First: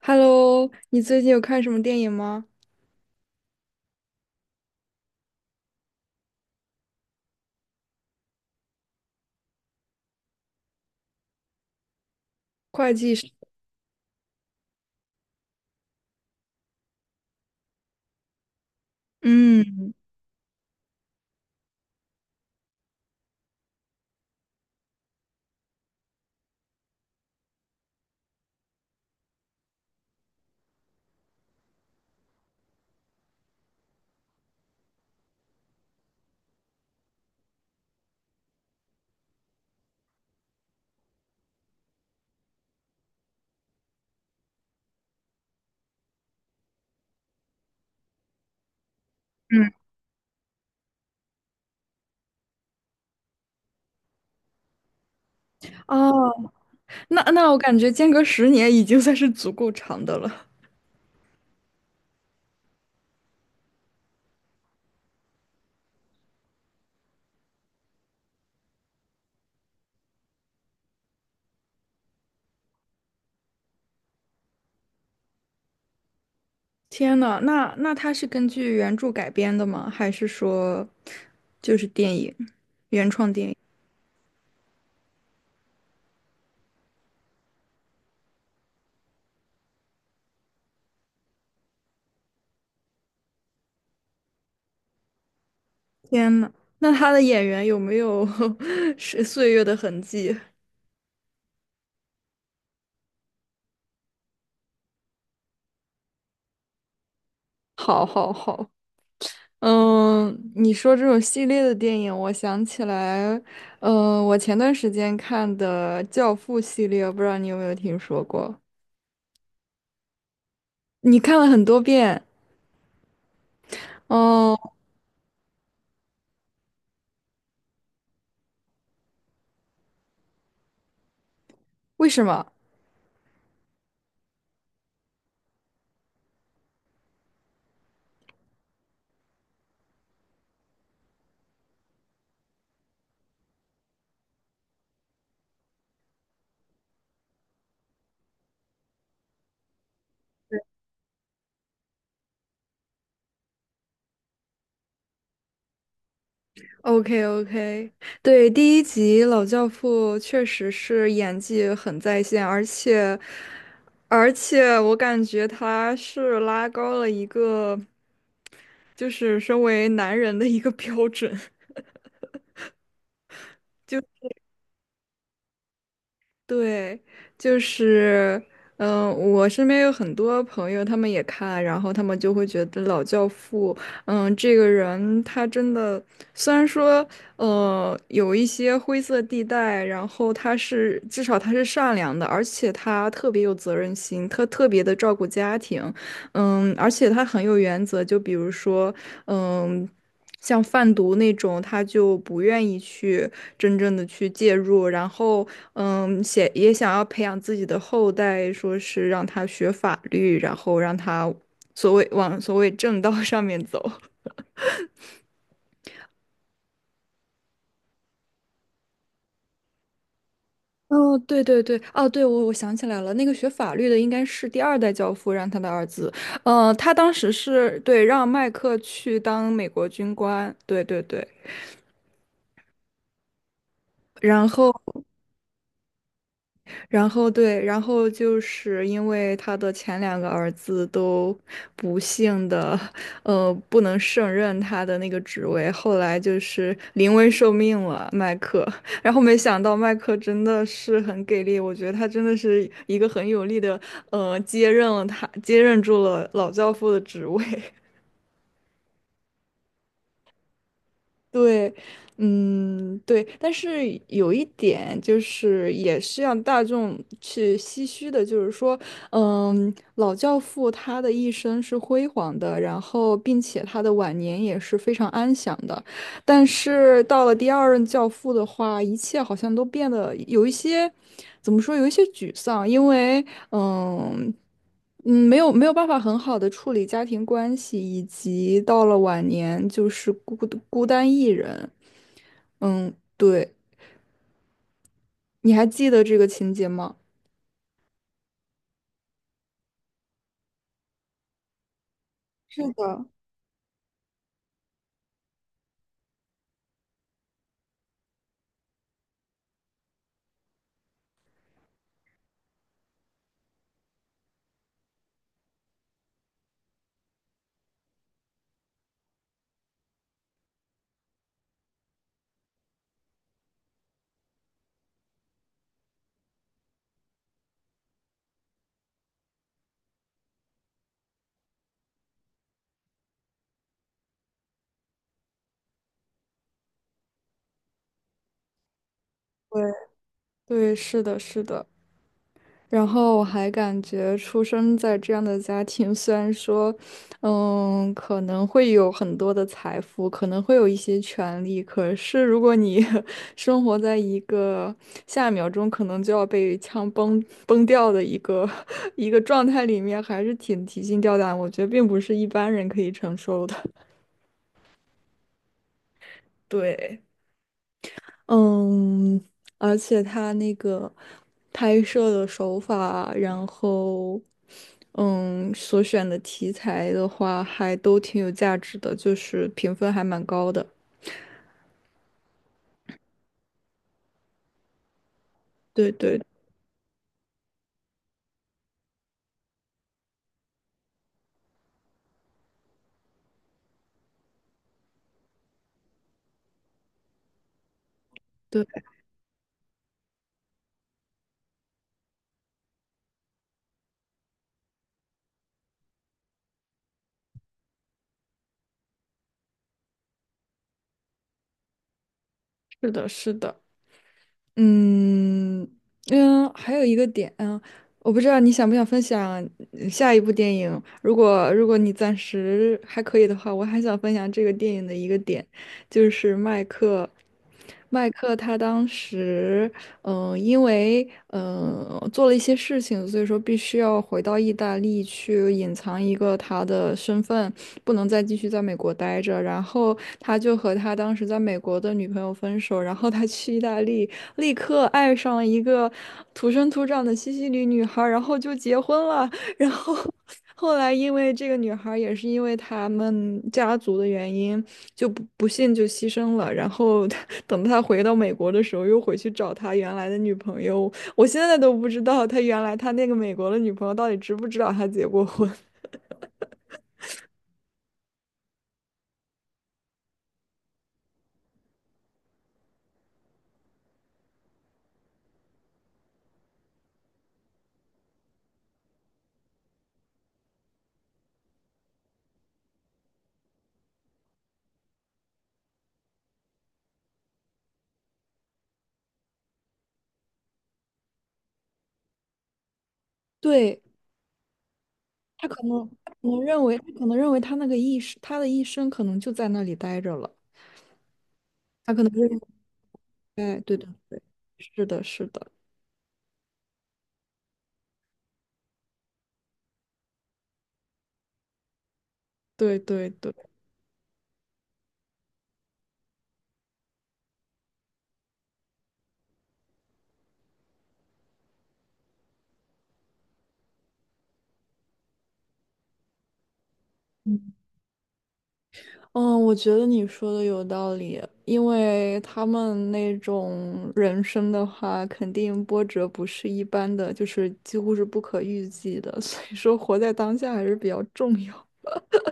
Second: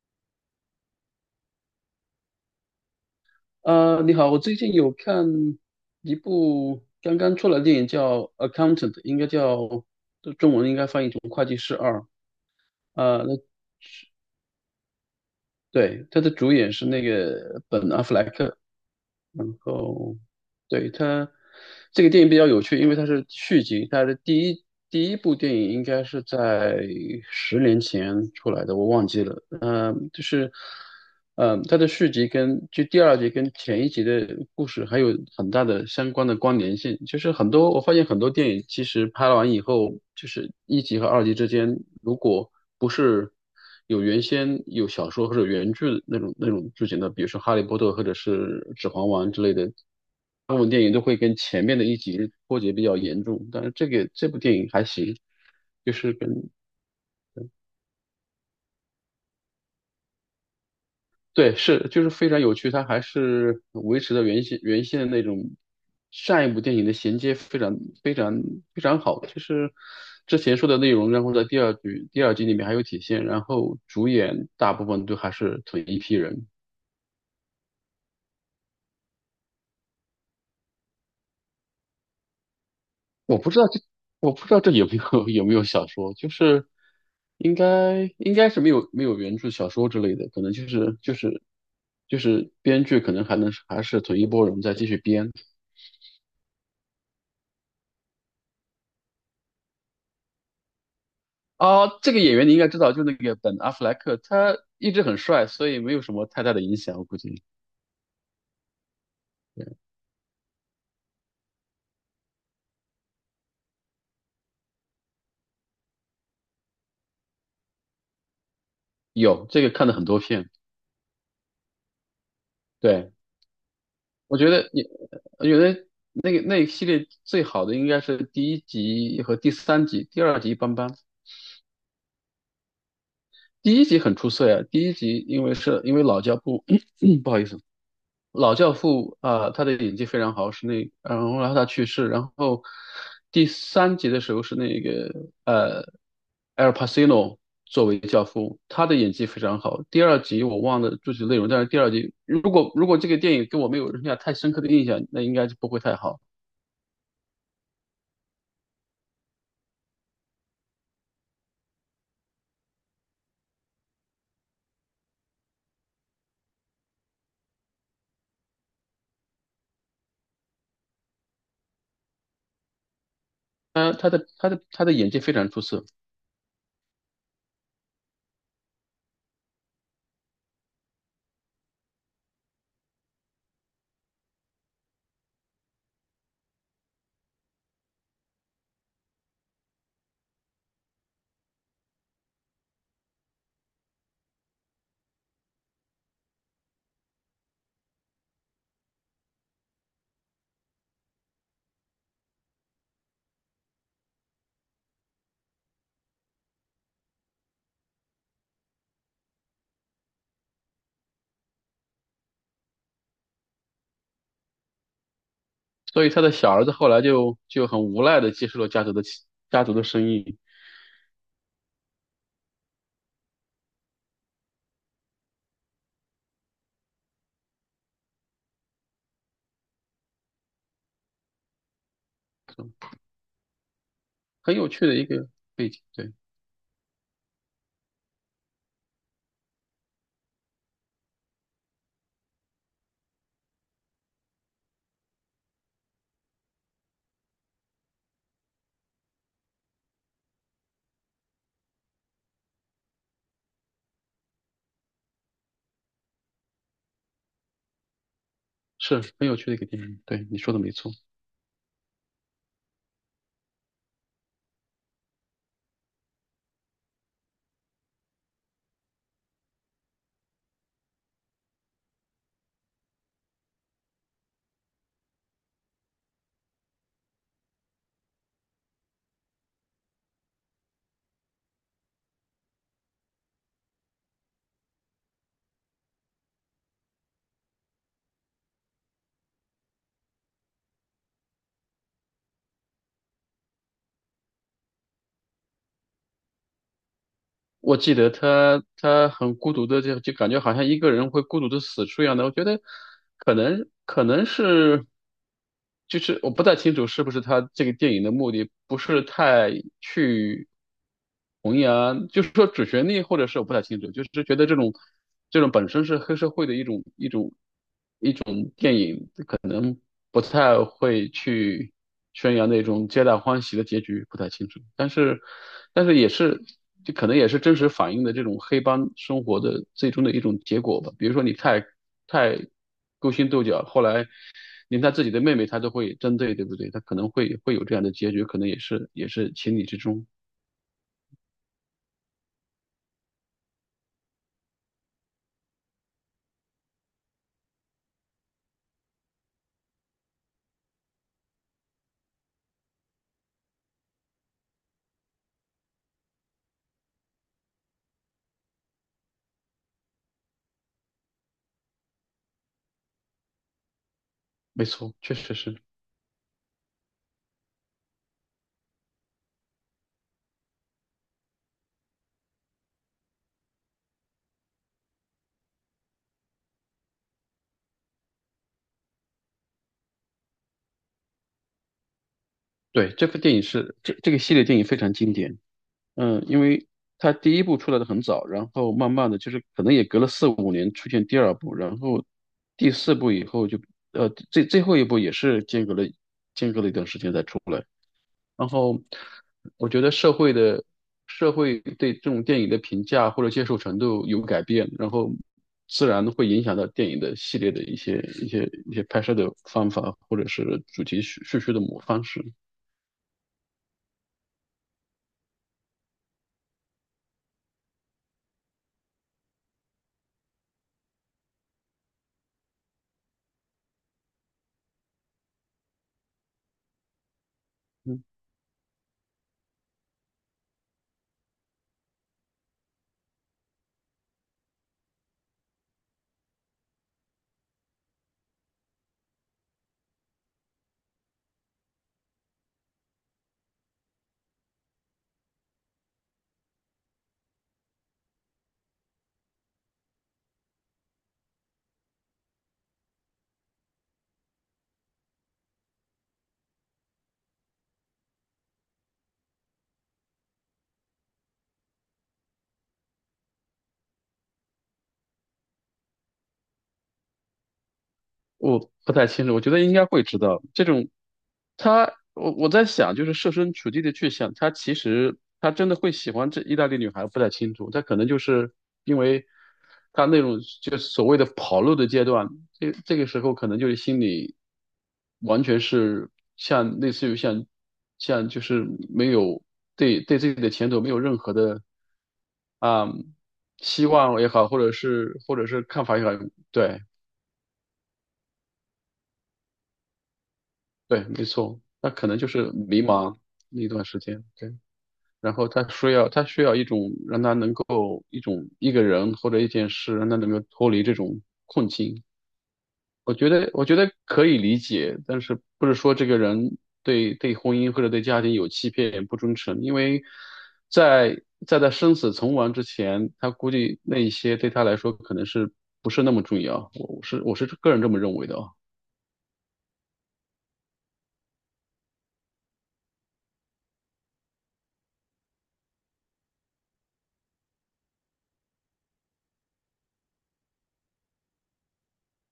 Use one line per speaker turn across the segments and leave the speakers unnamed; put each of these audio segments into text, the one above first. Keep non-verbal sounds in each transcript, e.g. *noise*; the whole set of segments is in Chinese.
Hello，你最近有看什么电影吗？
你好，我最近有看一部刚刚出来的电影叫《Accountant》，应该叫中文应该翻译成《会计师二》。
会计
呃，
是
那对，他的主演是那个本·阿弗莱克，然
嗯，
后对，这个电影比较有趣，因为它是续集，它的第一部电影应该是在10年前出来的，我忘记了。它的续集跟第二集跟前一集的故事还有很大的相关的关联性。就是很多我发现很多电影其实拍完以后，就是一集和二集之间，如果不是有原先有小说或者原著那种剧情的，比如说《哈利波特》或者是《指环王》之类的，部分电影都会跟前面的一集脱节比较严重，但是这部电影还行，就是跟
哦，那我感觉间隔十年已经算是足够长的了。
对就是非常有趣，它还是维持了原先的那种上一部电影的衔接非常非常好，就是之前说的内容，然后在第二集里面还有体现，然后主演大部分都还是同一批人。
天呐，那它是根据原著改编的吗？还是说就是电影，原创
我
电
不
影？
知道这，我不知道这有没有 *laughs* 有没有小说，就是应该是没有原著小说之类的，可能就是编剧可能还是同一波人再继续编。
天呐，那他的演员有没有 *laughs* 是岁月的痕迹？
啊。这个演员你应该知道，就那个本阿弗莱克，他一直很帅，所以没有什么太大的影响，我估计
*laughs* 好，好，好。你说这种系列的电影，我想起来，我前段时间看的《教父》系列，不知道你有没有听说过？
有这个看了很多片。
你看了很多遍
对，我觉
哦？
得你，我觉得那一系列最好的应该是第一集和第三集，第二集一般般。
为什么
第一集很出色呀，第一集因为老教父，*clears throat* 不好意思，老教父啊、他的演技非常好，然后他去世，然后第三集的时候是那个呃 Al Pacino 作为教父，他的演技非常好。第二集我忘了具体内容，但是第二集如果这个电影给我没有留下太深刻的印象，那应该就不会太好。
？OK OK,对，第一集老教父确实是演技很在线，而且我感觉他是拉高了一个，就是身为男人的一个标准。*laughs* 就。
他的演技非常出色，
对，就是，我身边有很多朋友，他们也看，然后他们就会觉得《老教父》，嗯，这个人他真的，虽然说，有一些灰色地带，然后他是至少他是善良的，而且他特别有责任心，他特别的照顾家庭，嗯，而且他很有原则，就比如说，嗯。像贩毒那种，他就不愿意去真正的去介入，然后，嗯，写也想要培养自己的后代，说是让他学法律，然后让他所谓往所谓正道 *laughs* 上面走。
所以他的小儿子后来就很无奈的接受了家族的生意。
哦，对对对，哦，对，我想起来了，那个学法律的应该是第二代教父让他的儿子，他当时是对让麦克去当美国军官，对对对，然
很有趣的
后。
一个背景，对，
然后对，然后就是因为他的前两个儿子都不幸的，不能胜任他的那个职位，后来就是临危受命了，麦克。*laughs* 然后没想到麦克真的是很给力，我觉得他真的是一个很有力的，接任了他，接任住了老教父的职位。*laughs*
是很有趣的一个电影，对，你说的没错。
对，嗯，对，但是有一点就是，也是让大众去唏嘘的，就是说，嗯，老教父他的一生是辉煌的，然后并且他的晚年也是非常安详的，但是到了第二任教父的话，一切好像都变得有一些，怎么说，有一些沮丧，因为。嗯没有办法很好的处理家庭关系，以及到了晚年就是孤单一人。对，你还记得这个情节吗？
我记得他很孤独的，就感觉好像一个人会孤独的死去一样的。我觉得
是的，
可能是，就是我不太清楚是不是他这个电影的目的不是太去弘扬，就是说主旋律，或者是我不太清楚，就是觉得这种本身是黑社会的一种。不太会去宣扬那种皆大欢喜的结局，不太清楚。但是，但是也是，就可能也是真实反映的这种黑帮生活的最终的一种结果吧。比如说你太勾心斗角，后来连他自己的妹妹他都会针对，对不对？他可能会会有这样的结局，可能也是也是情
对
理之中。
对，是的，是的。然后我还感觉出生在这样的家庭，*laughs* 虽然说，嗯，可能会有很多的财富，可能会有一些权利，可是如果你 *laughs* 生活在一个下一秒钟可能就要被枪崩掉的一个 *laughs* 一个状态里面，还是挺提心吊胆，我觉得并不是一般人可以承受的。*laughs*
没错，确实是。
对。嗯，而且他那个拍摄的手法，然后嗯，所选的题材的话，还都挺有价值的，就是评分还蛮高的。
对，这部电影这个系列电影非常经典。
对对
嗯，因为它第一部出来的很早，然后慢慢的就是可能也隔了4、5年出现第二部，然后第四部以后就最后一部也是间隔了一段时间才出来。然
对，
后我觉得社会对这种电影的评价或者接受程度有改变，然后自然会影响到电影的系列的一些拍摄的方法或者是主题叙事的方式。
是的，是的。嗯还有一个点，嗯，我不知道你想不想分享嗯下一部电影。如果你暂时还可以的话，我还想分享这个电影的一个点，就是麦克，
嗯
麦克他当时因为做了一些事情，所以说必须要回到意大利去隐藏一个他的身份，不能再继续在美国待着。然后他就和他当时在美国的女朋友分手，然后他去意大利，立刻爱上了一个土生土长的西西里女孩儿然后就结婚了。然后后来因为这个女孩儿也是因为他们家族的原因，就不幸就牺牲了。然后她等他回到美国的时候，又回去找他原来的女朋友。我现在都不知道他原来他那个美国的女朋友到底知不知道他结过婚。*laughs*
我不太清楚，我觉得应该会知道这种。我在想，就是设身处地的去想，他其实他真的会喜欢这意大利女孩，不太清楚。他可能就是因为他那种就所谓的跑路的阶段，这个时候可能就是心里完全是像类似于像像就是没有对自己的前途没有任何的啊、
对，
希望也好，或者是看法也好，对。
他可能认为他那个一生他的一生可能就在那里待着了。
对，没错，他
他可
可
能
能就
认为，
是迷茫
哎，
那一
对
段
对
时
对，
间，对，
是的，是
然后
的，
他需要一种让他能够一种一个人或者一件事让他能够脱离这种困境。
对对对。
我觉得可以理解，但是不是说这个人对婚姻或者对家庭有欺骗不忠诚，因为在在他生死存亡之前，他估计那一些对他来说可能是不是那么重要。我是个人这么认为的啊。
嗯，我觉得你说的有道理，因为他们那种人生的话，肯定波折不是一般的，就是几乎是不可预计的，*laughs* 所以说活在当下还是比较重要。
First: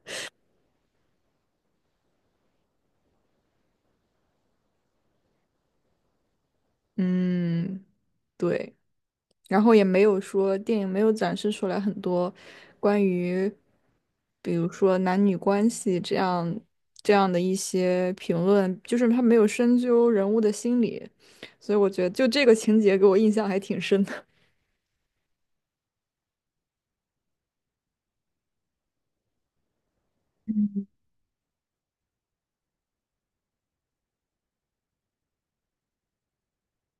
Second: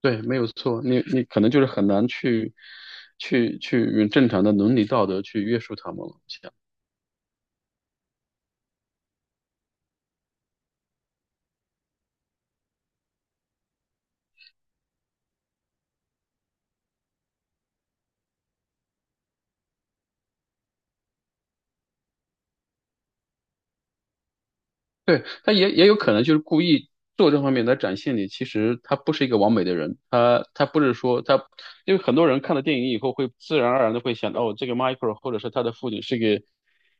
对，没有错，你可能就是很难去用正常的伦理道德去约束他们了。
嗯，对。然后也没有说电影没有展示出来很多关于，比如说男女关系这样的一些评论，就是他没有深究人物的心理，所以我觉得就这个情节给我印象还挺深的。
对，他也也有可能就是故意做这方面来展现你，其实他不是一个完美的人，他他不是
*laughs*
说他，因为很多人看了电影以后会自然而然的会想，哦，这个 Michael 或者是他的父亲是个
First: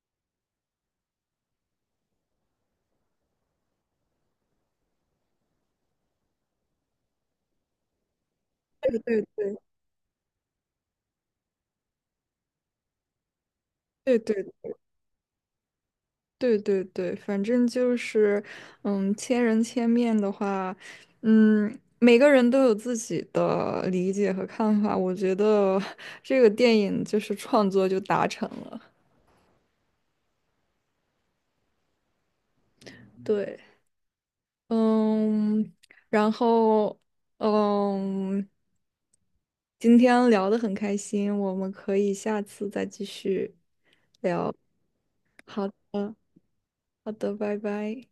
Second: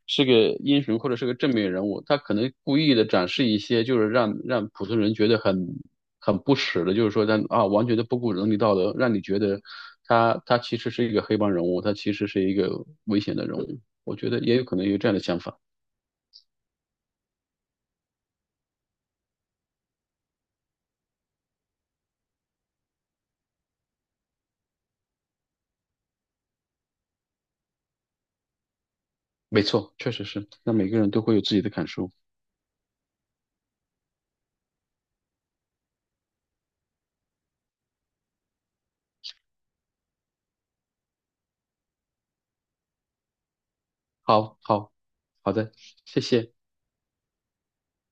英雄或者是个正面人物，他可能故意的展示一些就是让普通人觉得很不耻的，就是说完全的不顾伦理道德，
对
让你
对
觉
对
得他其实是一个黑帮人物，他其实是一个危险的人物，我觉得也
对
有可能有这样的想法。
对，反正就是，嗯，千人千面的话，嗯，每个人都有自己的理解和看法。我觉得 *laughs* 这个电影就是创作就达成了。
没错，确实是。那每个人都会有自己的感受。
对，嗯，然后，嗯，今天聊得很开心，我们可以下次再继续。
好，好，好的，
嗯，
谢谢。
好的，拜拜。